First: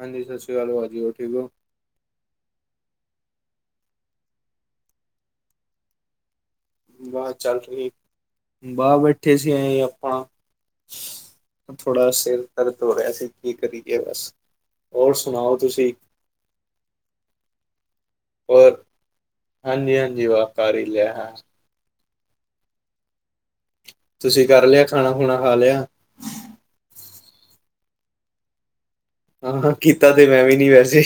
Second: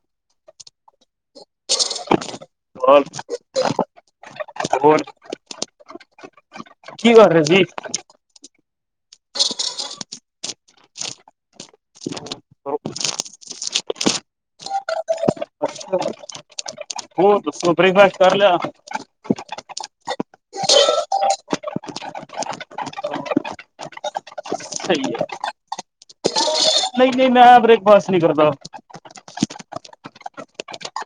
ਹਾਂਜੀ ਸਤ ਸ਼੍ਰੀ ਅਕਾਲ ਭਾਜੀ, ਹੋਰ ਠੀਕ ਹੋ। ਬਸ ਹੋਰ। ਕੀ ਕਰ ਬਾਹ ਰਹੇ ਚੱਲ ਸੀ? ਰਹੀ, ਬਾਹ ਬੈਠੇ ਸੀ ਇਹੀਂ ਆਪਾਂ। ਥੋੜਾ ਸਿਰ ਦਰਦ ਹੋ ਰਿਹਾ ਸੀ, ਕੀ ਕਰੀਏ ਬਸ। ਹੋਰ ਸੁਣਾਓ ਤੁਸੀਂ ਹੋਰ ਦੱਸੋ ਬ੍ਰੇਕਫਾਸਟ ਕਰ ਲਿਆ? ਹਾਂਜੀ-ਹਾਂਜੀ, ਬਸ ਕਰ ਹੀ ਲਿਆ। ਤੁਸੀਂ ਕਰ ਲਿਆ ਖਾਣਾ-ਖੁਣਾ ਖਾ ਲਿਆ। ਨਹੀਂ-ਨਹੀਂ ਮੈ ਬ੍ਰੇਕਫਾਸਟ ਨੀ ਕਰਦਾ। ਕੀਤਾ ਤੇ ਮੈ ਵੀ ਨੀ ਵੈਸੇ।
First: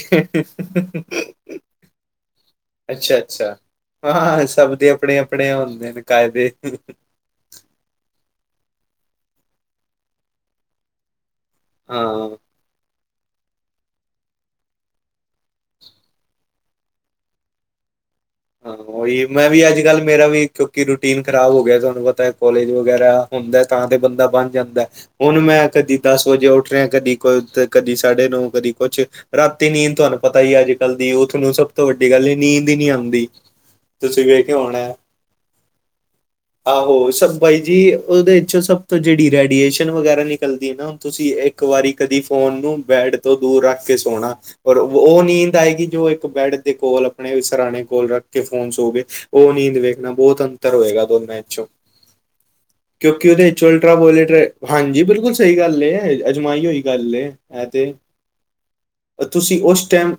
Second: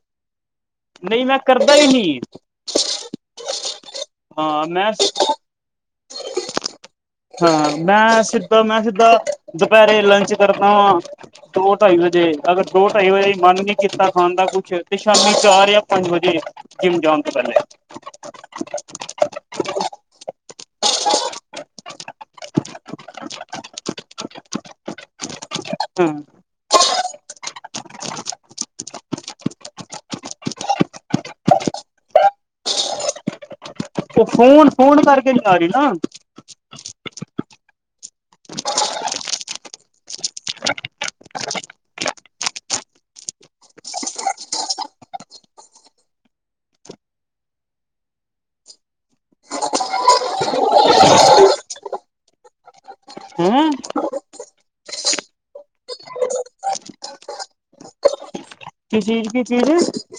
ਨਹੀਂ ਮੈਂ ਕਰਦਾ ਹੀ ਨਹੀਂ। ਅੱਛਾ-ਅੱਛਾ, ਹਾਂ ਸਭ ਦੇ ਆਪਣੇ-ਆਪਣੇ ਹੁੰਦੇ ਨੇ ਕਾਇਦੇ। ਹਾਂ ਮੈਂ ਸਿੱਧਾ ਮੈਂ ਸਿੱਧਾ, ਦੁਪਹਿਰੇ ਲੰਚ ਕਰਦਾ ਵਾਂ। ਦੋ-ਢਾਈ ਵਜੇ ਹਾਂ ਅਗਰ ਦੋ-ਢਾਈ ਵਜੇ ਮਨ ਨੀ ਕੀਤਾ ਖਾਣ ਦਾ ਕੁਛ ਤੇ ਸ਼ਾਮੀ ਚਾਰ ਜਾਂ ਪੰਜ ਵਜੇ। ਜਿਮ ਜਾਣ ਤੋਂ ਪਹਿਲੇ। ਹਾਂ ਉਹੀ ਮੈਂ ਵੀ ਅੱਜ-ਕੱਲ੍ਹ ਮੇਰਾ ਵੀ ਕਿਉਂਕਿ ਰੂਟੀਨ ਖਰਾਬ ਹੋ ਗਿਆ ਤੁਹਾਨੂੰ ਪਤਾ ਕੋਲੇਜ ਵਗੈਰਾ ਹੁੰਦਾ ਤਾਂ ਤੇ ਬੰਦਾ ਬਣ ਜਾਂਦਾ। ਹੁਣ ਮੈਂ ਕਦੀ ਹਾਂ ਦਸ ਵਜੇ ਉੱਠ ਰਿਹਾ ਕਦੀ ਤੇ ਕਦੀ ਸਾਢੇ ਨੌ ਕਦੀ ਕੁਛ। ਰਾਤੀ ਨੀਂਦ ਤੁਹਾਨੂੰ ਪਤਾ ਹੀ ਅੱਜਕਲ ਦੀ ਉਹ ਥੋਨੂੰ ਸਭ ਤੋਂ ਵੱਡੀ ਗੱਲ ਏ ਨੀਂਦ ਹੀ ਨਹੀਂ ਆਂਦੀ। ਤੁਸੀਂ ਉਹ ਵੇਖਿਆ ਫੋਨ ਹੋਣਾ। ਫੋਨ ਕਰਕੇ ਨੀ ਆ ਰਹੀ ਨਾ ਆਹੋ, ਸਭ ਬਾਈ ਜੀ ਉਹਦੇ 'ਚ ਸਭ ਤੋਂ ਜਿਹੜੀ ਰੇਡੀਏਸ਼ਨ ਵਗੈਰਾ ਨਿਕਲਦੀ ਨਾ ਹੁਣ ਤੁਸੀਂ ਇਹ ਇੱਕ ਵਾਰੀ ਕਦੀ ਫੋਨ ਨੂੰ ਬੈਡ ਤੋਂ ਦੂਰ ਰੱਖ ਕੇ ਸੋਣਾ। ਔਰ ਉਹ ਨੀਂਦ ਆਏਗੀ ਜੋ ਇੱਕ ਬੈਡ ਦੇ ਕੋਲ ਆਪਣੇ ਸਰਾਣੇ ਕੋਲ ਰੱਖ ਫੋਨ ਸੋ ਗਏ ਉਹ ਨੀਂਦ ਵੇਖਣਾ ਬਹੁਤ ਅੰਤਰ ਹੋਏਗਾ ਦੋਨਾਂ ਚੋ। [inaudible] ਕਿਉਂਕਿ ਉਹਦੇ ਵਿਚੋ ਹੈਂ ਅਲਟਰਾ ਵੋਲੇਟ ਹਾਂਜੀ ਬਿਲਕੁਲ ਸਹੀ ਗੱਲ ਏ ਅਜਮਾਈ ਹੋਈ ਗੱਲ ਏ। ਐ ਤੇ ਕੀ ਅ ਚੀਜ਼, ਕੀ ਤੁਸੀਂ ਚੀਜ? ਉਸ ਟਾਈਮ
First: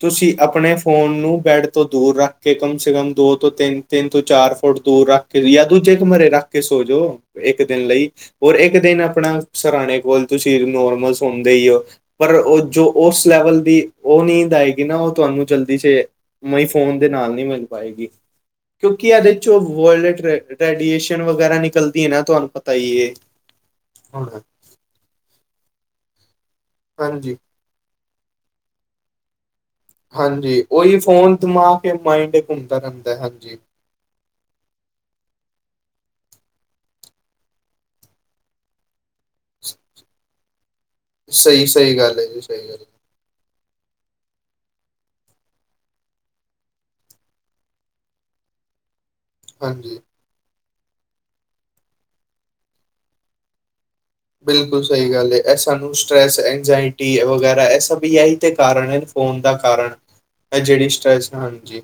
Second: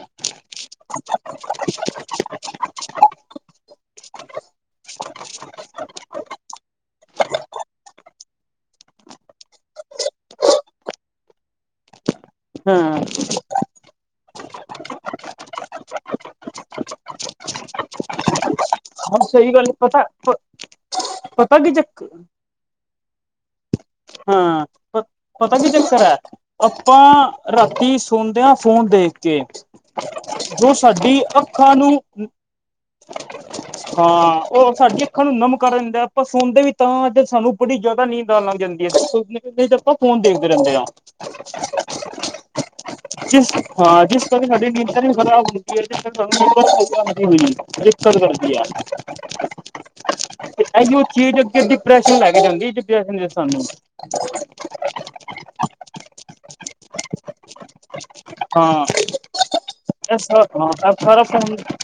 ਤੁਸੀਂ ਆਪਣੇ ਫੋਨ ਨੂੰ ਬੈਡ ਤੋਂ ਦੂਰ ਰੱਖ ਕੇ ਕਮ ਸੇ ਕਮ ਦੋ ਤੋਂ ਤਿੰਨ, ਤਿੰਨ ਤੋਂ ਚਾਰ ਫੁਟ ਦੂਰ ਰੱਖ ਕੇ ਜਾਂ ਦੂਜੇ ਕਮਰੇ ਰੱਖ ਕੇ ਸੋ ਜੋ। ਇੱਕ ਦਿਨ ਲਈ, ਹੋਰ ਇੱਕ ਦਿਨ ਆਪਣਾ ਸਰਾਣੇ ਕੋਲ ਤੁਸੀਂ ਨੋਰਮਲ ਸੌਂਦੇ ਹੀ ਹੋ। ਪਰ ਉਹ ਹਾਂ ਜੋ ਉਸ ਲੈਵਲ ਦੀ ਉਹ ਨੀਂਦ ਆਏਗੀ ਨਾ ਉਹ ਤੁਹਾਨੂੰ ਜਲਦੀ ਸੇ ਮਈ ਫੋਨ ਉਦੇ ਨਾਲ ਨੀ ਮਿਲ ਪਾਏਗੀ। ਕਿਉਂਕਿ ਹਾਂ ਇਹਦੇ ਸਹੀ ਚੋ ਗੱਲ ਪਤਾ ਵਰਲਡ ਰੇਡੀਏਸ਼ਨ ਪਤਾ ਵਗੈਰਾ ਕੀ ਚੱਕ ਨਿਕਲਦੀ ਹੈ ਨਾ ਤੁਹਾਨੂੰ ਪਤਾ ਹੀ ਏ। ਹਾਂ। ਪਤਾ ਕੀ ਚੱਕਰ ਏ, ਆਪਾਂ ਹਾਂਜੀ ਰਾਤੀ ਸੌਨੇ ਆ ਫੋਨ ਦੇਖ ਕੇ। ਹਾਂਜੀ ਜੋ ਉਹੀ ਸਾਡੀ ਫੋਨ ਦਿਮਾ ਅੱਖਾਂ ਨੂੰ ਕੇ ਮਾਇੰਡ ਘੁੰਮਦਾ ਰਹਿੰਦਾ ਹਾਂਜੀ। ਹਾਂ ਉਹ ਸਾਡੀਆਂ ਅੱਖਾਂ ਨੂੰ ਨਮ ਕਰ ਦਿੰਦਾ ਆਪਾਂ ਸੁਣਦੇ ਵੀ ਤਾਂ ਅੱਜ ਸਾਨੂੰ ਬੜੀ ਜ਼ਿਆਦਾ ਨੀਂਦ [unintelligible] ਲੰਘ ਜਾਂਦੀ ਏ ਤੁਸੀਂ ਦੇਖੋ ਫੋਨ ਦੇਖਦੇ ਰਹਿੰਦੇ ਆ। ਬਿਲਕੁਲ ਸਹੀ ਏ। ਜਿਸ ਹਾਂ ਜਿਸ ਕਰਕੇ ਸਾਡੀ ਨਿਤ ਵੀ ਖਰਾਬ ਹੁੰਦੀ ਹੈ ਜਿਸ [unintelligible] [unintelligible] ਹਾਂਜੀ ਤੇ ਇਹੀ ਉਹ ਚੀਜ਼ ਅ ਡਿਪਰੈਸ਼ਨ ਹੈਗਾ ਹਾਂਜੀ ਡਿਪਰੈਸ਼ਨ ਸਾਨੂੰ ਬਿਲਕੁਲ ਸਹੀ ਗੱਲ ਹੈ। ਸਾਨੂੰ ਸਟਰ੍ਰੈਸ, ਇੰਗਜਾਇਟੀ ਵਗੈਰਾ ਇਹ ਸਭ ਵੀ ਇਹੀ ਤੇ ਹਾਂ ਕਾਰਨ ਹੈ ਫੋਨ ਦਾ ਕਾਰਨ। ਇਹ ਸਾਰਾ ਹਾਂ ਜਿਹੜੀ ਇਹ ਸਾਰਾ ਸ੍ਰੈਸ ਫੋਨ ਹਾਂਜੀ।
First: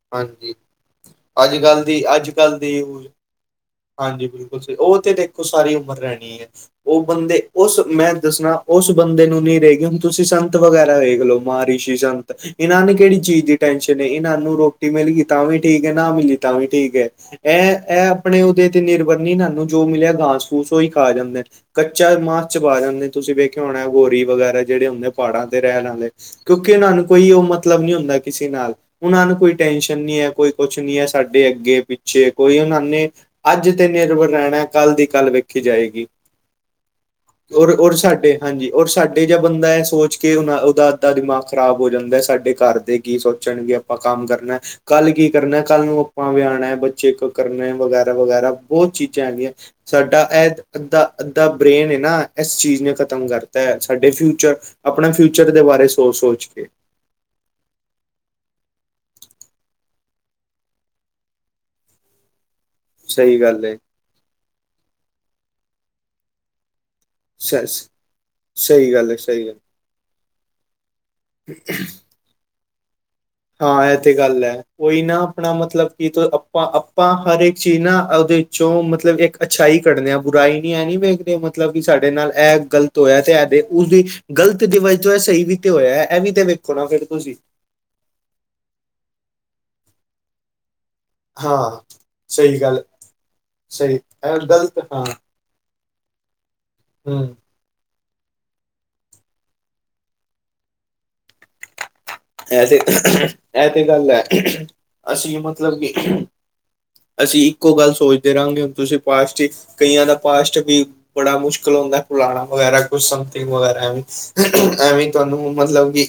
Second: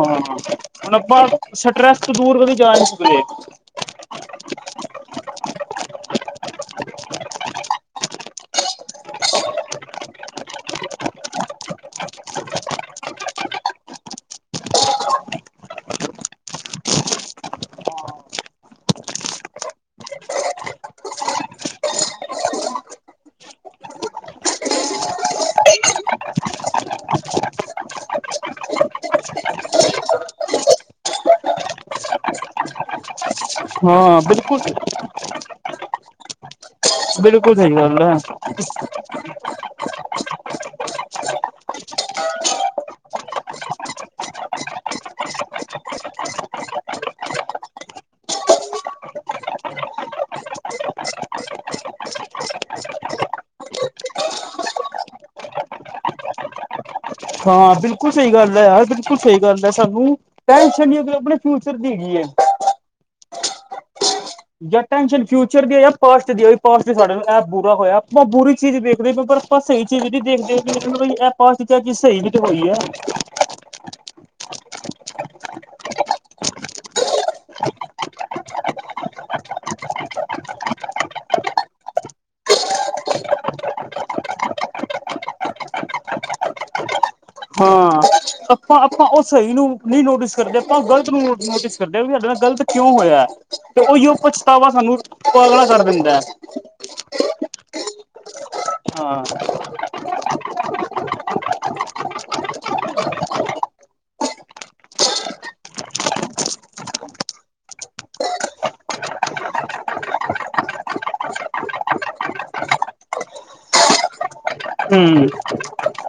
ਹਾਂ ਹਾਂਜੀ, ਹੁਣ ਆਪਾਂ ਅੱਜਕੱਲ ਸਟਰੈਸ ਦੀ ਤੋਂ ਦੂਰ ਕਦੇ ਅੱਜਕੱਲ ਜਾ ਦੀ ਨਹੀਂ ਸਕਦੇ ਹਾਂਜੀ ਬਿਲਕੁਲ ਜੀ ਉਹ ਤੇ ਦੇਖੋ ਸਾਰੀ ਉਮਰ ਰਹਿਣੀ ਹੈ। ਉਹ ਬੰਦੇ ਉਸ ਮੈਂ ਦੱਸਣਾ ਉਸ ਬੰਦੇ ਨੂੰ ਨਹੀਂ ਰਹੇਗੀ ਹੁਣ ਤੁਸੀਂ ਸਾਨੂੰ ਸੰਤ ਵਗੈਰਾ ਵੇਖਲੋ ਮਹਾਂਰਿਸ਼ੀ ਸੰਤ ਇਹਨਾਂ ਨੇ ਕਿਹੜੀ ਚੀਜ਼ ਦੀ ਟੈਨਸ਼ਨ ਏ ਇਹਨਾਂ ਨੂੰ ਰੋਕ ਕੇ ਮਿਲਗੀ ਤਾਂ ਵੀ ਠੀਕ ਏ ਹੈ ਨਾ ਮਿਲੀ ਤਾਂ ਵੀ ਠੀਕ ਏ। ਇਹ ਇਹ ਆਪਣੇ ਉਹਦੇ ਤੇ ਨਿਰਭਰ ਨਹੀਂ ਨਾ ਨੂੰ ਜੋ ਮਿਲਿਆ ਗਾਸ ਫੂਸ ਉਈ ਖਾ ਜਾਂਦਾ। ਕੱਚਾ ਮਾਸ ਚਬਾ ਜਾਂਦੇ ਤੁਸੀਂ ਵੇਖਿਆ ਹੋਣਾ ਗੋਰੀ ਵਗੈਰਾ ਜਿਹੜੇ ਹੁੰਦੇ ਪਹਾੜਾਂ ਤੇ ਰਹਿਣ ਆਲੇ। ਕਿਉਂਕਿ ਉਹਨਾਂ ਨੂੰ ਕੋਈ ਉਹ ਮਤਲਬ ਨੀ ਹੁੰਦਾ ਕਿਸੇ ਨਾਲ, ਉਹਨਾਂ ਨੂੰ ਕੋਈ ਟੈਸ਼ਨ ਨੀ ਹੈ ਕੋਈ ਕੁਛ ਨੀ ਹੈ ਸਾਡੇ ਅੱਗੇ-ਪਿੱਛੇ ਕੋਈ ਉਹਨਾਂ ਨੇ ਅੱਜ ਤੇ ਹਾਂ ਨਿਰਭਰ ਬਿਲਕੁਲ ਰਹਿਣਾ ਕੱਲ੍ਹ ਦੀ ਕੱਲ੍ਹ ਵੇਖੀ ਜਾਏਗੀ। ਬਿਲਕੁਲ ਔਰ, ਸਹੀ ਔਰ ਗੱਲ ਹੈ ਸਾਡੇ ਹਾਂਜੀ। ਔਰ ਸਾਡੇ ਬੰਦਾ ਸੋਚ ਕੇ ਉਹ ਉਹਦਾ ਅੱਧਾ ਦਿਮਾਗ ਖ਼ਰਾਬ ਹੋ ਜਾਂਦਾ। ਸਾਡੇ ਘਰ ਦੇ ਕੀ ਸੋਚਣਗੇ ਆਪਾਂ ਕੰਮ ਕਰ ਕਰਨਾ ਕੱਲ ਕੀ ਕਰਨਾ ਕੱਲ ਨੂੰ ਆਪਾਂ ਵਿਆ ਆਉਣਾ, ਬੱਚੇ ਕਰਨਾ ਵਗੈਰਾ- ਵਗੈਰਾ ਬਹੁਤ ਚੀਜ਼ਾਂ ਹੈਗੀਆਂ। ਸਾਡਾ ਇਹ ਅੱਧਾ- ਅੱਧਾ ਬ੍ਰੇਨ ਹੈ ਨਾ ਇਸ ਚੀਜ਼ ਨੇ ਖ਼ਤਮ ਕਰਤਾ ਹੈ। ਸਾਡੇ ਫਿਊਚਰ ਆਪਣਾ ਫਿਊਚਰ ਦੇ ਬਾਰੇ ਸੋਚ- ਸੋਚ ਕੇ ਹਾਂ। ਬਿਲਕੁਲ ਸਹੀ ਗੱਲ ਹੈ ਯਾਰ ਬਿਲਕੁਲ ਸਹੀ ਗੱਲ ਹੈ। ਸਾਨੂੰ ਟੈਨਸ਼ਨ ਨ ਅ ਆਪਣੇ ਫਿਊਚਰ ਦੀਗੀ ਹੈ। ਸਹੀ ਗੱਲ ਏ। ਜਾਂ ਟੈਨਸ਼ਨ ਫਿਊਚਰ ਦੀ ਆ ਜਾਂ ਪਾਸਟ ਦੀ ਪਾਸਟ ਸਾਡੇ ਐਪ ਸ ਬੁਰਾ ਹੋਇਆ। ਆਪਾਂ ਬੁਰੀ ਚੀਜ਼ ਸਹੀ ਗੱਲ ਦੇਖਦੇ ਹੈ ਹੋ ਪਰ ਗੱਲ ਆਪਾਂ ਸਹੀ ਚੀਜ਼ ਦੇਖਦੇ ਹੋ ਪਾ ਕਿਹਾ ਕੀ ਸਹੀ ਵੀ ਤੇ ਹੋਈ ਹੈ ਹਾਂ। ਇਹ ਤੇ ਗੱਲ ਹੈ। ਕੋਈ ਨਾ ਆਪਣਾ ਮਤਲਬ ਕਿ ਆਪਾਂ, ਆਪਾਂ ਹਰ ਇੱਕ ਚੀਜ਼ ਨਾ ਉਹਦੇ ਚੋਂ ਮਤਲਬ ਇੱਕ ਅੱਛਾਈ ਕੱਢਦੇ ਬੁਰਾਈ ਨੀ ਹੈ ਨ ਮੈਂਦੇ ਮਤਲਬ ਕਿ ਸਾਡੇ ਨਾਲ ਇਹ ਗਲਤ ਹੋਇਆ। ਤੇ ਇਹ ਦੇ ਉਸਦੀ ਗ਼ਲਤ ਡਿਵਾਈਜ਼ ਹੈ ਸਹੀ ਵੀ ਤੇ ਹੋਇਆ। ਇਹ ਵੀ ਤੇ ਵੇਖੋ ਨਾ ਫਿਰ ਤੁਸੀਂ ਹਾਂ। ਆਪਾਂ -ਆਪਾਂ ਉਹ ਸਹੀ ਨੂੰ ਨਹੀਂ ਨੋਟਿਸ ਕਰਦੇ। ਆਪ ਗਲਤ ਨੂੰ ਹਾਂ ਨੋਟਿਸ ਕਰਦੇ ਵੀ ਸਾਡੇ ਨਾਲ ਸਹੀ ਗ਼ਲਤ ਗੱਲ ਕਿਉਂ ਹੋਇਆ। ਤੇ ਸਹੀ ਉਹੀਓ ਇਹ ਪੁੱਛਤਾ ਵਾ ਗਲਤ ਸਾਨੂੰ ਪਹਿਲੇ ਕਰ ਦਿੰਦਾ। ਹਮ। ਹਾਂ। ਐ ਤੇ ਇਹ ਤੇ ਗੱਲ ਹੈ। ਅਸੀਂ ਮਤਲਬ ਕਿ ਅਸੀਂ ਇੱਕੋ ਗੱਲ ਸੋਚਦੇ ਰਹਾਂਗੇ ਹੁਣ ਤੁਸੀਂ ਪਸਟਿਕ ਕਈਆਂ ਦਾ ਪਾਸਟ ਵੀ ਬੜਾ ਮੁਸ਼ਕਿਲ ਹੁੰਦਾ। ਫਲਾਣਾ ਵਗੈਰਾ ਕੁਛ ਸਮਥਿੰਗ ਵਗੈਰਾ ਵੀ ਐਵੇਂ ਹਮ ਤੁਹਾਨੂੰ ਮਤਲਬ ਕਿ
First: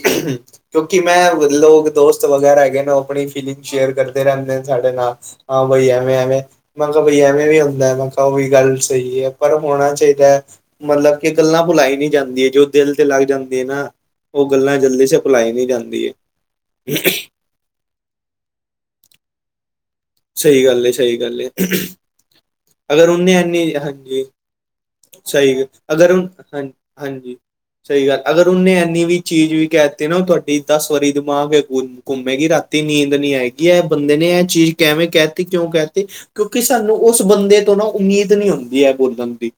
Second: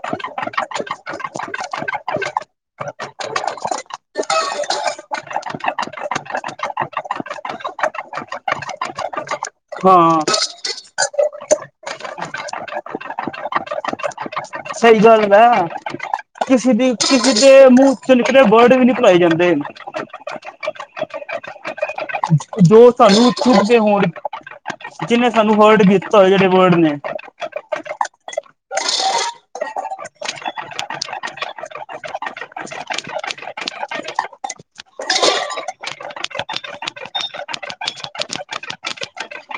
ਕਿਉਂਕਿ ਮੈਂ ਲੋਕ ਦੋਸਤ ਵਗੈਰਾ ਹੈਗੇ ਨੇ ਉਹ ਆਪਣੀ ਫੀਲਿੰਗ ਸ਼ੇਅਰ ਕਰਦੇ ਰਹਿੰਦੇ ਨੇ ਸਾਡੇ ਨਾਲ ਹਾਂ ਬਈ ਐਵੇਂ -ਐਵੇਂ। ਮੈਂ ਕਿਹਾ- ਬਈ ਐਵੇਂ ਵੀ ਹੁੰਦਾ। ਮੈਂ ਕਿਹਾ, ਉਹ ਵੀ ਗੱਲ ਸਹੀ ਹੈ। ਪਰ ਹੋਣਾ ਹਾਂ ਚਾਹੀਦਾ ਹੈ। ਮਤਲਬ ਕਿ ਗੱਲਾਂ ਭੁਲਾਈ ਨਹੀਂ ਜਾਂਦੀ ਹੈ ਜੋ ਦਿਲ ਤੇ ਲੱਗ ਜਾਂਦੀ ਹੈ ਨਾ। ਉਹ ਗੱਲਾਂ ਜਲਦੀ ਦਾ। ਭੁਲਾਈ ਨਹੀਂ ਜਾਂਦੀ ਹੈ ਕਿਸੇ ਦੀ ਕਿਸੇ ਦੇ ਮੂੰਹ ਚ ਨਿਕਲੇ ਵਰਡ ਵੀ ਨੀ ਭੁਲਾਏ ਜਾਂਦੇ। ਸਹੀ ਗੱਲ, ਏ ਸਹੀ ਗੱਲ ਏ। ਜੋ ਅਗਰ ਉਨੁੰ ਸਾਨੂੰ ਚੁਭਦੇ ਹੋਣ ਜਿਹਨੇ ਸਹੀ ਸਾਨੂੰ ਗੱਲ ਹਰਟ ਅਗਰ ਕੀਤਾ ਹੁ ਹੋਏ ਜਿਹੜੇ ਹਾਂ। ਵਰਡ ਨੇ ਹਾਂਜੀ। [inaudible] ਸਹੀ ਗੱਲ, ਅਗਰ ਉਹਨੇ ਇੰਨੀ ਵੀ ਚੀਜ਼ ਵੀ ਕਹਿ ਦਿੱਤੀ ਨਾ, ਤੁਹਾਡੀ ਦਸ ਵਾਰੀ ਦਿਮਾਗ ਘੁੰਮੇਗੀ, ਰਾਤੀ ਨੀਂਦ ਨਹੀਂ ਆਏਗੀ, ਇਹ ਬੰਦੇ ਨੇ ਇਹ ਚੀਜ਼ ਕਿਵੇਂ ਕਹਿ ਦਿੱਤੀ, ਕਿਉਂ ਕਹਿਤੀ। ਕਿਉਂਕਿ ਸਾਨੂੰ ਉਸ ਬੰਦੇ ਤੋਂ ਨਾ ਉਮੀਦ ਨਹੀਂ ਹੁੰਦੀ, ਐ ਬੋਲਣ ਦੀ।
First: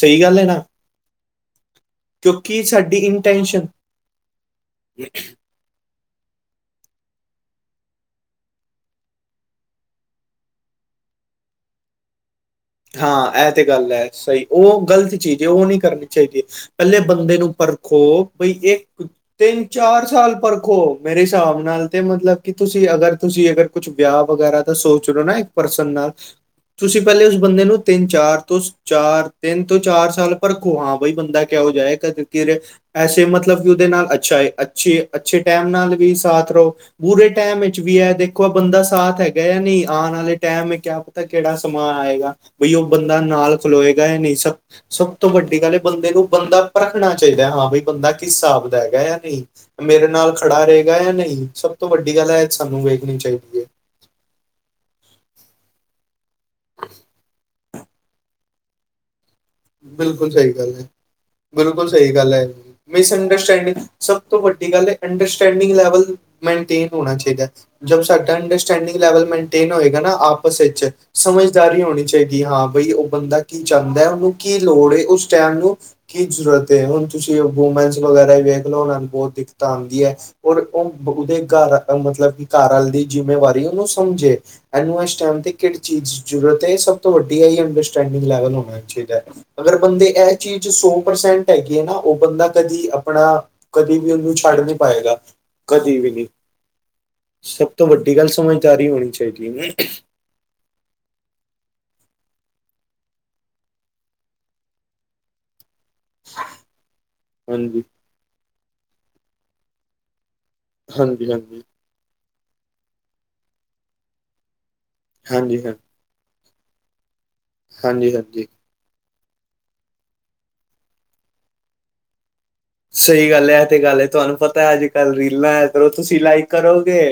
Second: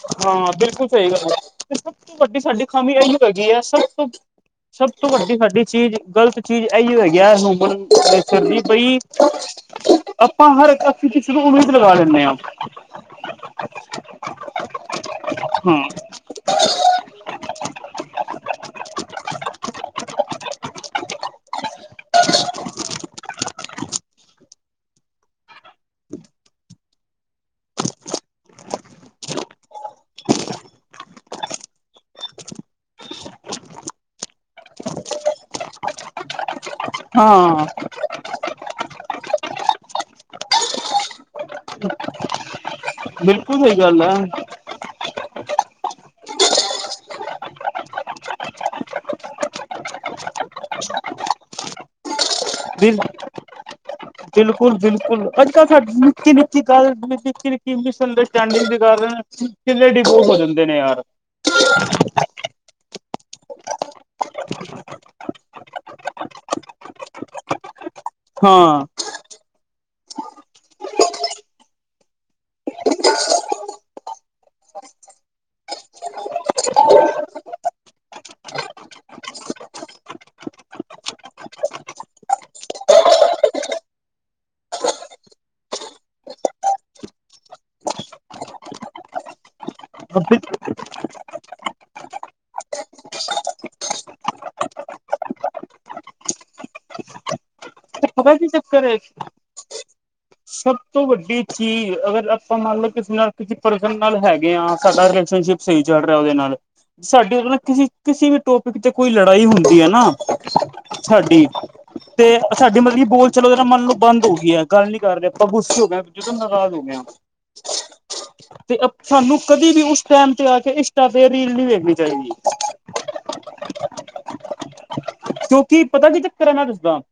ਸਹੀ ਗੱਲ ਹੈ ਹਾਂ, ਨਾ ਬਿਲਕੁਲ ਸਹੀ ਗੱਲ ਹੈ, ਤੇ ਕਿਉਂਕਿ ਸਾਡੀ ਖਾਮੀ ਇਹੀ ਹੈਗੀ ਇੰਟੈਂਸ਼ਨ ਹੈ। ਸਭ ਤੋਂ ਸਭ ਤੋਂ ਵੱਡੀ ਸਾਡੀ ਚੀਜ਼ ਗਲਤ ਚੀਜ਼ ਇਹੀਓਂ ਹੈਗੀ ਐ। ਹਊਮ ਨਰ ਜ ਬਈ ਆਪਾਂ ਹਰ ਇੱਕ ਕਿਸੇ ਨੂੰ ਉਮੀਦ ਲਗਾ ਲੈਨੇ ਆਂ। ਹਾਂ। ਇਹ ਤੇ ਗੱਲ ਹੈ। ਸਹੀ ਉਹ ਗ਼ਲਤ ਚੀਜ਼ ਹੈ ਉਹ ਹਾਂ ਨਹੀਂ ਕਰਨੀ। ਚਾਹੀਦੀ ਹੈ। ਪਹਿਲੇ ਬੰਦੇ ਨੂੰ ਪਰਖੋ। ਬਈ ਇਹ ਤਿੰਨ- ਚਾਰ ਸਾਲ ਪਰਖੋ, ਮੇਰੇ ਹਿਸਾਬ ਨਾਲ ਤੇ ਮਤਲਬਕਿ ਤੁਸੀ ਅਗਰ, ਤੁਸੀਂ ਅਗਰ ਕੁਛ ਵਿਆਹ ਵਗੈਰਾ ਤਾਂ ਸੋਚ ਲੋ ਨਾ ਇੱਕ ਪਰਸਨ ਨਾਲ, ਬੰਦੇ ਨੂੰ ਤਿੰਨ ਤੋਂ ਚਾਰ, ਤਿੰਨ ਤੋੰ ਚਾਰ ਸਾਲ ਪਰਖੋ ਹਾਂ ਬਾਈ, ਬੰਦਾ ਕਿਹੋ ਜਿਹਾ ਜਾਏ ਕ ਐਸੇ ਮਤਲਬ ਕਿ, ਉਹਦੇ ਨਾਲ ਅੱਛਾ ਹੈ। ਅੱਛੇ- ਅੱਛੇ ਟਾਈਮ ਨਾਲ ਵੀ ਸਾਥ ਰਹੋ। ਪੂਰੇ, ਟਾਈਮ ਹਾਂ ਵਿੱਚ ਵੀ ਐ ਤੇ। ਕੋਈ ਬੰਦਾ ਸਾਥ ਹੈਗਾ ਜਾਂ ਨਹੀਂ ਆਉਣ ਵਾਲੇ ਟਾਈਮ ਕਿਆ ਪਤਾ ਕਿਹੜਾ ਸਮਾਂ ਆਏਗਾ। ਬਈ ਉਹ ਬੰਦਾ ਨਾਲ ਬਿਲਕੁਲ ਸਹੀ ਗੱਲ ਖਲੋਏਗਾ ਹੈ ਜਾ ਨਹੀਂ ਸਭ ਸਭ ਤੋਂ ਵੱਡੀ ਗੱਲ ਹੈ ਬੰਦੇ ਨੂੰ ਬੰਦਾ ਪਰਖਣਾ ਚਾਹੀਦਾ ਹਾਂ ਬਈ ਬੰਦਾ ਕਿਸ ਹਿਸਾਬ ਦਾ ਹੈਗਾ ਜਾਂ ਨਹੀਂ। ਮੇਰੇ ਨਾਲ ਖੜਾ ਰਹੇਗਾ ਜਾਂ ਨਹੀਂ ਸਭ ਤੋਂ ਵੱਡੀ ਗੱਲ ਐ। ਬਿਲ ਬਿਲਕੁਲ-ਬਿਲਕੁਲ ਅੱਜ ਕੱਲ੍ਹ ਸਾ ਨਿੱਕੀ- ਨਿੱਕੀ ਗੱਲ ਨਿੱਕੀ- ਨਿੱਕੀ ਮਿਸ ਅੰਡਸਟੈਂਡਿੰਗ ਜਿਹੀ ਕਰ ਰਹੇ ਨੇ। ਕਿੰਨੇ ਡਿਗੋ ਬਿਲਕੁਲ ਹੋ ਸਹੀ ਜਾਂਦੇ ਗੱਲ ਹੈ ਨੇ ਯਾਰ ਬਿਲਕੁਲ ਸਹੀ [inaudible] ਗੱਲ ਹੈ ਮਿਸ ਅੰਡਰਸਟੈਂਡਿੰਗ ਸਭ ਤੋਂ ਵੱਡੀ ਗੱਲ ਹੈ ਅੰਡਰਸਟੈਂਡਿੰਗ ਲੈਵਲ ਮੇਨਟੇਨ ਹੋਣਾ ਚਾਹੀਦਾ। ਜਦ ਸਾਡਾ ਹਾਂ ਅੰਡਰਸਟੈਂਡਿੰਗ ਲੈਵਲ ਮੈਂਟ ਏਨ ਹੋਏਗ ਨਾ ਆਪਸ ਵਿੱਚ ਸਮਝਦਾਰੀ ਹੋਣੀ ਚਾਹੀਦੀ ਹਾਂ ਬਈ ਉਹ ਬੰਦਾ ਕੀ ਚਾਹੁੰਦਾ ਉਹਨੂੰ ਕੀ ਲੋੜ ਏ ਉਸ ਟਾਈਮ ਨੂੰ ਕੀ ਜ਼ਰੂਰਤ ਹੁਣ ਤੁਸੀਂ ਵੂਮਨਸ ਵਗੈਰਾ ਵੀ ਵੇਖ ਲਓ ਉਹਨਾਂ ਨੂੰ ਬਹੁਤ ਦਿੱਕਤਾਂ ਆਉਂਦੀਆਂ। ਔਰ ਉਹ ਉਹਦੇ ਘਰ ਮਤਲਬ ਕਿ ਘਰ ਵਾਲੇ ਦੀ ਜਿੰਮੇਵਾਰੀ ਉਹਨੂੰ ਸਮਝੇ। ਇਹਨੂੰ ਇਸ ਟਾਈਮ ਤੇ ਕਿਹੜੀ ਚੀਜ਼ ਦੀ ਜ਼ਰੂਰਤ ਹੈ ਇਹ ਸਭ ਤੋਂ ਵੱਡੀ ਆ ਅੰਡਸਟਡਿੰਗ ਲੈਵਲ ਹੋਣਾ ਚਾਹੀਦਾ ਐ। ਅਗਰ ਬੰਦੇ ਇਹ ਚੀਜ਼ ਸੌ ਪਰਸੈਂਟ ਹੈਗੀ ਹੈ ਨਾ ਉਹ ਬੰਦਾ ਕਦੀ ਆਪਣਾ ਕਦੀ ਵੀ ਉਹਨੂੰ ਛੱਡ ਨੀ ਪਾਏਗਾ ਕਦੀ ਵੀ ਨਹੀਂ। ਤਾਂ ਵੱਡੀ ਗੱਲ ਪਤਾ ਕੀ ਚੱਕਰ ਸਮਝਦਾਰੀ ਹੈ ਹੋਣੀ ਚਾਹੀਦੀ ਏ। [inaudible] ਸਭ ਤੋਂ ਵੱਡੀ ਚੀਜ਼ ਅਗਰ ਆਪਾਂ ਮੰਨ ਲਓ ਕਿਸੇ ਨਾਲ ਪਰਸਨ ਨਾਲ ਹੈਗੇ ਹਾਂ ਸਾਡਾ ਰਿਲੇਸ਼ਨਸ਼ਿਪ ਸਹੀ ਚੱਲ ਰਿਹਾ ਉਹਦੇ ਨਾਲ ਸਾਡੀ ਉਹਦੇ ਨਾਲ ਹਾਂਜੀ ਕਿਸੀ ਕਿਸੇ ਵੀ ਟੋਪਿਕ ਤੇ ਕੋਈ ਲੜਾਈ ਹੁੰਦੀ ਹੈ ਨਾ ਹਾਂਜੀ ਸਾਡੀ ਹਾਂਜੀ ਮਤਲਬ ਕਿ ਬੋਲ ਚਾਲ ਓਦੇ ਨਾਲ ਮੰਨ ਨੂੰ ਬੰਦ ਹੋ ਗਈ ਹੈ ਗੱਲ ਨੀ ਘਰਦਿਆਂ ਹਾਂਜੀ ਗੁੱਸੇ ਕੀਤਾ ਤੇ ਨਾਰਾਜ਼ ਹੋ ਗਿਆ ਮੈਂ ਹਾਂਜੀ--ਹਾਂਜੀ। ਤੇ ਸਾਨੂੰ ਕਦੇ ਵੀ ਉਸ ਟਾਈਮ ਤੇ ਆ ਕੇ ਇੰਸਟਾ ਤੇ ਰੀਲ ਨਹੀਂ ਵੇਖਣੀ ਚਾਹੀਦੀ। ਸਹੀ ਗੱਲ ਇਹ ਤੇ ਗੱਲ ਤੁਹਾਨੂੰ ਪਤਾ ਹੈ ਅੱਜ ਕੱਲ ਰੀਲਾਂ ਕਿਉਂਕਿ ਤੇ ਪਤਾ ਤੁਸੀਂ ਕੀ ਚੱਕਰ ਲਾਈਕ ਹੈ ਮੈਂ ਦੱਸਦਾ ਕਰੋਗੇ।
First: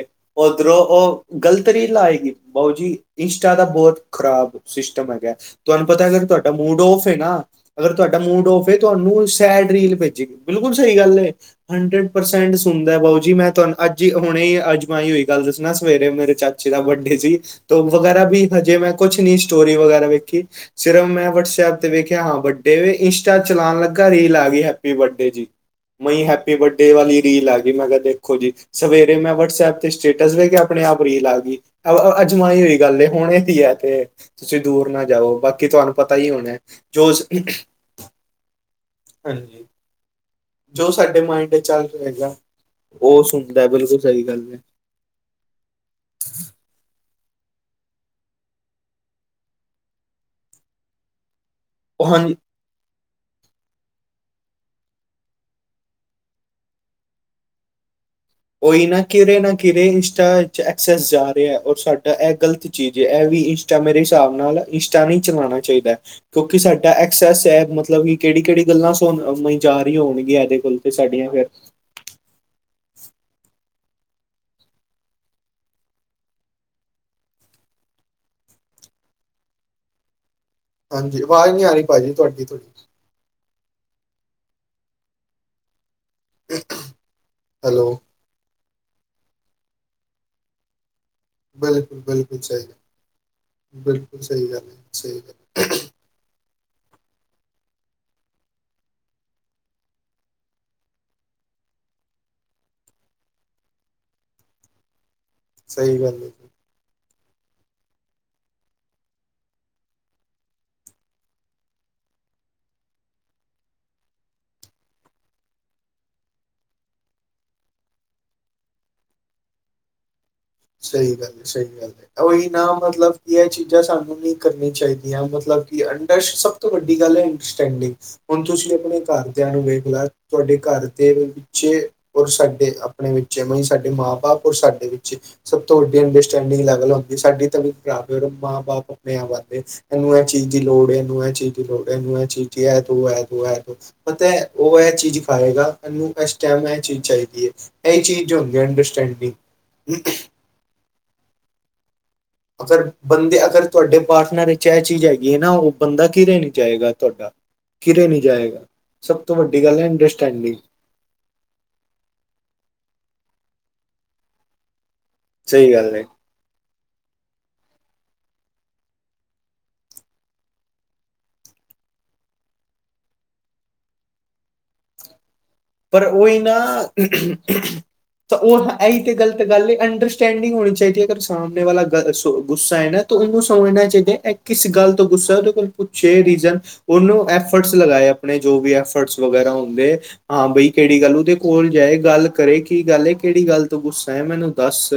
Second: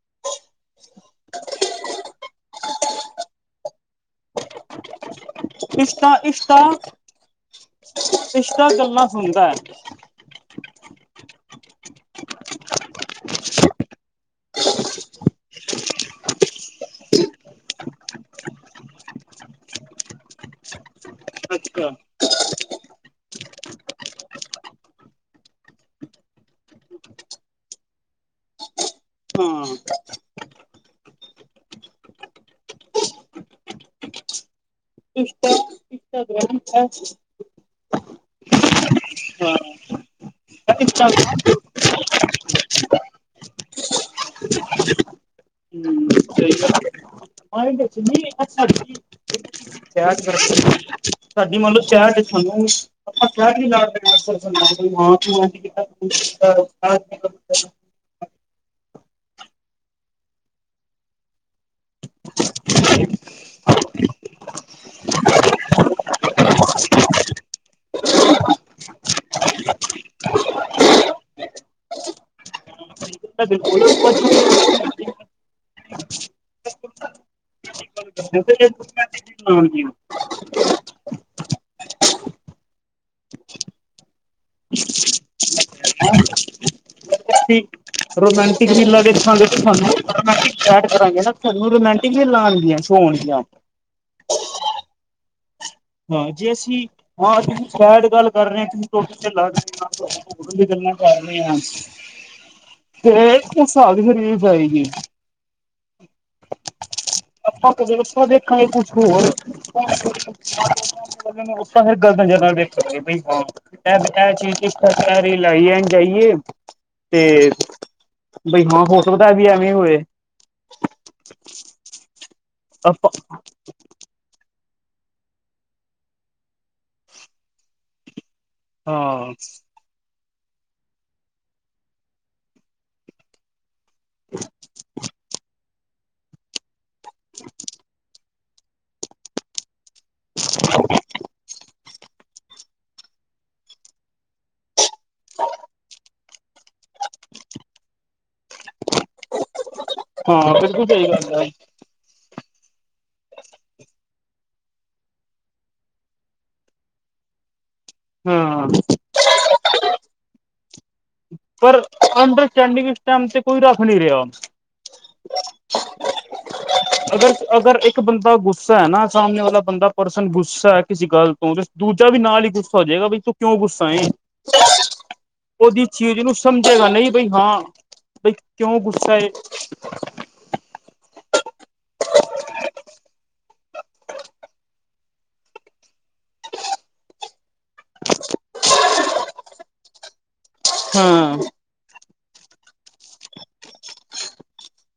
ਓਧਰੋਂ ਓ ਉਹ ਗ਼ਲਤ ਨਈ ਲਾਏਗੀ ਬਾਊ ਜੀ ਇੰਸਟਾ ਤਾਂ ਬਹੁਤ ਖਰਾਬ ਸਿਸਟਮ ਹੈਗਾ ਤੁਹਾਨੂੰ ਪਤਾ ਹੈ ਇੰਸਟਾ ਨਾ ਤੁਹਾਡਾ ਇੰਸਟਾ ਮੂਡ ਔਫ ਹੈ ਨਾ ਅਗਰ ਤੁਹਾਡਾ ਮੂਡ ਇੰਸਟਾ ਔਫ ਏ ਗੱਲਾਂ ਤੁਹਾਨੂੰ ਸੁਣਦਾ ਸਾਈਡ ਹੈ ਰੀਲ ਭੇਜੇਗੀ ਬਿਲਕੁਲ ਸਹੀ ਗੱਲ ਏ। ਹੰਡਰਡ ਪਰਸੈਂਟ ਸੁਣਦਾ ਬਾਊ ਜੀ ਮੈਂ ਤੁਹਾਨੂੰ ਅੱਜ ਹੁਣੇ ਅਜਮਾਈ ਹੋਈ ਗੱਲ ਦੱਸਣਾ ਸਵੇਰੇ ਮੇਰੇ ਚਾਚੇ ਜਿਦਾ ਬਰਡੇ ਸੀ ਤੇ ਵਗੈਰਾ ਵੀ ਹਜੇ ਮੈਂ ਕੁਛ ਨ ਸਟੋਰੀ ਵਗੈਰਾ ਵੇਖੀ। ਸਿਰਫ ਮੈਂ ਵਟਸਐਪ ਤੇ ਅੱਛਾ ਵੇਖਿਆ ਹਾਂ ਵੱਡੇ ਇੰਸਟਾ ਚਲਾਉਣ ਲੱਗਾ ਰੀਲ ਆ ਗਈ ਹੈਪੀ ਬਰ ਜੀ ਮੇ ਹੈਪੀ ਬਰਡੇ ਵਾਲੀ ਰੀਲ ਆਂ ਗਈ ਮੈਂ ਕਿਹਾ ਦੇਖੋ ਜੀ। ਸਵੇਰੇ ਮੈਂ ਹਾਂ ਵਟਸਐਪ ਤੇ ਸਟੇਟਸ ਵੇਖਿਆ ਆਪਣੇ ਆਪ ਰੀਲ ਆ ਗਈ। ਆ ਅਜ ਅਜਮਾਈ ਹੋਈ ਗੱਲ ਹੈ ਹੁਣੇ ਤ ਹੈ ਤੁਸੀਂ ਦੂਰ ਨਾ ਜਾਓ ਇੰਸਟਾ ਬਾਕੀ ਤੁਹਾਨੂੰ ਪਤਾ ਹੀ ਇੰਸਟਾਗ੍ਰਾਮ ਹੋਣਾ ਹੈ ਜੋ ਹਾਂ ਹਾਂਜੀ ਜੋ ਸਾਡੇ ਇੰਸਟਾਗ੍ਰਾਮ ਮਾਇੰਡ ਚੱਲ ਰਹੀ ਆ ਉਹ ਸੁਣਦਾ ਬਿਲਕੁਲ ਸਹੀ ਗੱਲ ਏ। ਹੂੰ ਸਹੀ ਗੱਲ [unintelligible] ਉਹ ਹਾਂਜੀ [unintelligible] [unintelligible] ਕੋਈ ਨਾ ਕਿਰੇ ਨਾ ਕਿਰੇ ਇੰਸਟਾ ਐਕਸੈਸ ਜਾ ਰਿਹਾ ਔਰ ਸਾਡਾ ਇਹ ਗਲਤ ਚੀਜ਼ ਏ ਇਹ ਵੀ ਟਾ ਮੇਰੇ ਹਿਸਾਬ ਨਾਲ ਇਸ਼ਟਾ ਨਹੀਂ ਚਲਾਉਣਾ ਚਾਹੀਦਾ। ਕਿਉਂਕਿ ਸਾਡਾ ਐਕਸੈਸ ਹੈ ਮਤਲਬ ਹੀ ਕਿਹੜੀ -ਕਿਹੜੀ ਗੱਲਾਂ ਸੋ ਮੋਈ ਜਾ ਰਹੀ ਹੋਣਗੀਆਂ ਇਹਦੇ ਕੋਲ ਤੇ ਸਾਡੀਆਂ ਫਿਰ ਬਿਲਕੁਲ [inaudible] [unintelligible] ਹਾਂਜੀ ਆਵਾਜ਼ ਨਹੀਂ ਆ ਰਹੀ ਭਾਜੀ ਤੁਹਾਡੀ [inaudible] [inaudible] [unintelligible] ਓਹਨੂੰ ਹੈਲੋ ਰੋਮਾਂਟਿਕ ਜਿਆ ਬਿਲਕੁਲ ਬਿਲਕੁਲ ਲਾਣ ਸਹੀ ਗੀਆ ਫੋਨ ਦੀਆ ਬਿਲਕੁਲ ਸਹੀ ਗੱਲ ਹੈ ਸਹੀ ਗੱਲ ਜੇ ਅਸੀਂ ਹਾ ਸ਼ਾਇਦ ਗੱਲ ਕਰ ਰਹੇ ਕਿ ਪ੍ਰੋਟੈਕਸ਼ਨ ਲਗ ਜਾਏਗਾ ਅੰਦਰ ਗਲਾ ਕਰ ਰਹੇ ਹਾਂ ਹੋਰ ਓਹ ਸਾਲ ਦੀ ਚਲੀ ਜਾਏਗੀ ਸਹੀ ਗੱਲ ਹੈ ਤਕ ਜੈ ਟੈਬਲੇਟ ਖਾਇ ਕੁਛ ਹੋਰ ਗਲਤ ਨਜ਼ਰ ਨਾਲ ਵੇਖੋਗੇ ਬਈ ਹਾ ਐਸ ਏਚ ਕਿਸ ਪ੍ਰਕਾਰ ਇਨਕੁਆਇਰੀ ਲੈਣ ਜਾਇਆ [unintelligible] ਬਈ ਹਾਂ ਹੋ ਸਕਦਾ ਇਹ ਵੀ ਐਵੇਂ ਹੋਏ ਸਹੀ ਗੱਲ ਏ ਸਹੀ ਗੱਲ ਏ ਉਹੀ ਨਾ ਆਪਾਂ ਮਤਲਬ ਕਿ ਇਹ ਚੀਜ਼ ਸਾਨੂੰ ਨਈ ਕਰਨੀ ਚਾਹੀਦੀ ਆ ਮਤਲਬ ਕਿ ਅੰਡਰ ਸਭ ਤੋਂ ਵੱਡੀ ਗੱਲ ਹੈ ਐਂਡਰਸਟੈਂਡਿੰਗ ਹੁਣ ਤੁਸੀਂ ਆਪਣੇ ਘਰ ਹਾਂ ਦੀਆ ਨੂੰ ਵੇਖ ਲਿਆ ਕਿਉੰਕੀ ਘਰ ਦੇ ਪਿੱਛੇ ਹੋ ਸਕਦੇ ਆ ਆਪਣੇ ਵਿੱਚ ਸਾਡੇ ਮਾਂ ਬਾਪ ਔਰ ਸਾਡੇ ਵਿੱਚ ਸਭ ਤੋਂ ਵੱਡੀ ਅੰਡਰਸਟੈਂਡਿੰਗ ਅਲੱਗ ਅਲੱਗ ਜੇ ਸਾਡੀ ਤਾਂ ਭਰਾ, ਮਾਂ ਬਾਪ ਆਪਣੇ ਵਾਸਤੇ ਇਹਨੂੰ ਇਹਚੀਜ਼ ਦੀ ਲੋੜ ਹ ਇਹਨੂੰ ਇਹ ਚੀਜ਼ ਲੋੜੇ ਨੂੰ ਹੈ ਚੀਚ ਹੈ ਤੂੰ ਹੈ ਤੂੰ ਹੈ ਤੂੰ ਪਤਾ ਉਹ ਚੀਜ਼ ਖਾਏਗਾ ਅਨੂ ਐਸ ਟਾਈਮ ਇਹ ਚੀਜ਼ ਚਾਹੀਦੀ ਹ ਇਹ ਚੀਜ਼ ਹੂੰਦਾ ਹੈ ਅੰਡਰ ਸਟੈਂਡਿੰਗ [unintelligible] ਹਾਂ ਫਿਰ ਕਿਊ ਚਾਇਦੀ [unintelligible] ਸਰ ਬੰਦੇ ਅਗਰ ਤੁਹਾਡੇ ਪਾਸ ਨਾ ਇਹ ਚੀਜ਼ ਹੈਗੀ ਹੈ ਨਾ ਉਹ ਬੰਦਾ ਕਿੱਥੇ ਨਿ ਜਾਏਗਾ ਕਿਦਰ ਨਹੀਂ ਜਾਏਗਾ ਹਾਂ ਸਭ ਤੋਂ ਵੱਡੀ ਗੱਲ ਹੈ ਅੰਡਰ ਸਟੈਂਡਿੰਗ ਪਰ ਅੰਡਰ ਸਟੈਂਡਿੰਗ ਵਿਚ ਟਾਈਮ ਸਿਰ ਕੋਈ ਰੱਖ ਨਹੀਂ ਰਿਹਾ ਹੁਣ ਸਹੀ ਗੱਲ ਹੈ [unintelligible] ਅਗਰ ਅਗਰ ਇੱਕ ਬੰਦਾ ਗੁੱਸਾ ਹ ਨਾ ਸਾਹਮਨੇ ਵਾਲਾ ਬੰਦਾ ਪਰਸਨ ਗੁੱਸਾ ਕਿਸੇ ਗੱਲ ਤੋਂ ਦੂਜਾ ਵੀ ਨਾਲ ਹੀ ਗੁੱਸਾ ਹੋ ਜਾਏਗਾ ਬਈ ਵੀ ਤੂੰ ਕਿਉਂ ਗੁੱਸਾ ਹੈ ਉਹਦੀ ਪਰ ਚੀਜ਼ ਨੂੰ ਉਹੀ ਨਾ ਸਮਝੇਗਾ ਨਹੀਂ ਬਈ ਉਹ, ਹਾਂ ਬਈ ਤੇ ਓਹ ਕਿਉਂ ਐਹੀ ਤੇ ਗੁੱਸਾ ਏ ਗਲਤ ਗੱਲ ਹੈ ਅੰਡਰ ਸਟੈਂਡਿੰਗ ਹੋਣੀ ਚਾਹੀਦੀ ਅਗਰ ਸੋਮਨੇ ਵਾਲਾ ਗੱਲ ਦਸੋ ਗੁੱਸਾ ਹੈ ਨਾ ਤੇ ਉਸਨੂੰ ਹੋਣਾ ਚਾਹੀਦਾ ਹੈ ਇਹ ਕਿਸ ਗੱਲ ਤੋਂ ਗੁੱਸਾ ਹੈ ਇਹ ਪੁੱਛੇ ਰਿਜਨ ਉਹਨੂੰ ਐਫਰਟਸ ਲਗਾਏ ਆਪਣੇ ਜੋ ਵੀ ਐਫਰਟਸ ਵਗੈਰਾ ਹੁੰਦੇ ਹਾਂ ਬਈ ਕਿਹੜੀ ਗੱਲ ਉਹਦੇ ਹਾਂ ਕੋਲ ਚਾਹੇ ਗੱਲ ਕਰੇ ਕੀ ਗੱਲ ਹ ਕਿਹੜੀ ਗੱਲ ਤੋਂ ਗੁੱਸਾ ਮੈਨੂੰ ਦੱਸ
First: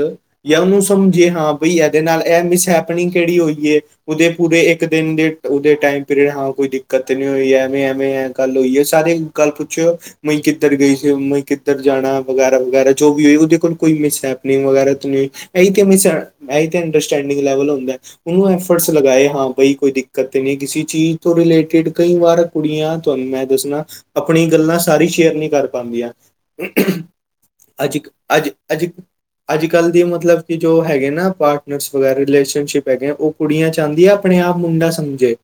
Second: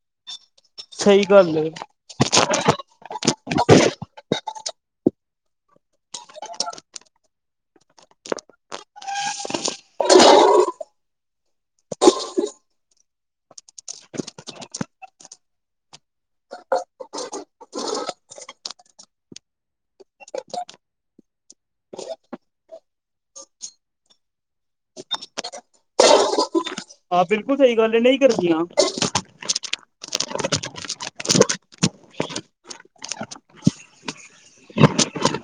ਜਾਂ ਤੁਮ ਸਹੀ ਜੀ ਨਾਲ ਗੱਲ ਏ ਕੋਈ ਇਹਦੇ ਨਾਲ ਇਹ ਮਿਸ ਹੈਪਨਿੰਗ ਕਿਹੜੀ ਹੋਈ ਹੈ ਉਹਦੇ ਪੂਰੇ ਇੱਕ ਦਿਨ ਉਹਦੇ ਟਾਈਮ ਪੀ ਰਿਹਾ ਕੋਈ ਦਿੱਕਤ ਨਹੀਂ ਹੋਈ ਐਵੇਂ ਐਵੇਂ ਇਹ ਗੱਲ ਹੋਏ ਹੈ ਸਾਰੇ ਕੱਲ ਪੁੱਛਿਓ ਮੀ ਕਿਧਰ ਗਈ ਸੀ ਮਈ ਕਿਧਰ ਜਾਣਾ ਵਗੈਰਾ ਵਗੈਰਾ ਜੋ ਵੀ ਹੋਈ ਉਹਦੇ ਕੋਲ ਕੋਈ ਮਿਸ ਹੈਪਨਿੰਗ ਵਗੈਰਾ ਤੋਂ ਨਹੀਂ ਹੋਈ ਇਹ ਕੇਹਦਿ ਸਾ, ਲਾਈਕ ਅੰਡਰ ਸਟੈਂਡਿੰਗ ਲੈਵਲ ਹੁੰਦਾ ਹੈ ਨਹੀ ਓਹ ਐਫਰਟਸ ਲਗਾਏ ਹਾਂ ਬਾਈ ਕੋਈ ਦਿੱਕਤ ਤੇ ਨਹੀਂ ਕਿਸੇ ਚੀਜ਼ ਤੋਂ ਰਿਲੇਟਿਡ ਕਈ ਵਾਰ ਕੁੜੀਆਂ ਤੁਹਾਨੂੰ ਮੈਂ ਦੱਸਣਾ ਆਪਣੀ ਗੱਲਾਂ ਸਾਰੀ ਸ਼ੇਅਰ ਨਹੀ ਕਰ ਪਾੰਦੀਆਂ ਹਾਂ ਬਿਲਕੁਲ ਸਹੀ ਗੱਲ ਅੱਜ ਏ ਇਕ ਨਹੀਂ ਅੱਜ ਕਰਦੀਆਂ ਅੱਜ ਇਕ ਅੱਜ ਕੱਲ੍ਹ ਦੀ ਮਤਲਬ ਕਿ ਜੋ ਹੈਗੇ ਨਾ ਪਾਰਟਨਰਸ ਵਗੈਰਾ ਰਿਲੇਸ਼ਨਸ਼ਿਪ ਹੈਗੇ ਉਹ ਕੁੜੀਆਂ ਚਾਹੁੰਦੀਆਂ ਆਪਣੇ ਆਪ ਮੁੰਡਾ ਸਮਝੇ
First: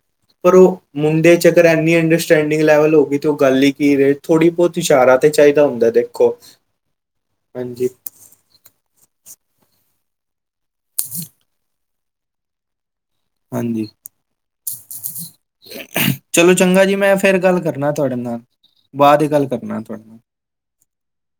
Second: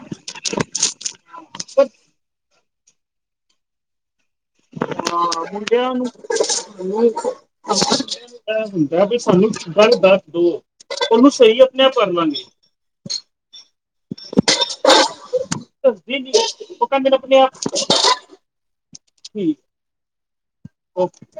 ਪਰ ਉਹ ਮੁੰਡੇ ਚ ਅਗਰ ਪਰ ਇੰਨੀ ਅੰਡਰਸਟੈਂਡਿੰਗ ਲੈਵਲ ਹੋ ਗਈ, ਤੇ ਉਹ ਗੱਲ ਹੀ ਕੀ ਰਹੇ ਥੋੜੀ ਬਹੁਤ ਇਸ਼ਾਰਾ [inaudible] ਤੇ ਚਾਹੀਦਾ ਹੁੰਦਾ ਦੇਖੋ ਹਾਂਜੀ ਵੀ ਸਾਨੂੰ ਗੱਲ ਦੱਸ ਦੋ ਉਹਨੂੰ ਸਹੀ ਆਪਣੇ ਆਪ ਕਾਰ ਲਾਗੇ। ਹਾਂਜੀ ਦੱਸਦੀ ਨੀ ਚਲੋ ਚੰਗਾ ਉਹ ਜੀ ਕਹਿੰਦੇ ਮੈਂ ਨੇ ਫਿਰ ਆਪਣੇ ਆਪ ਗੱਲ ਕਰਨਾ ਤੁਹਾਡੇ ਨਾਲ ਬਾਅਦ ਹੀ ਗੱਲ ਠੀਕ ਕਰਨਾ ਓਕੇ।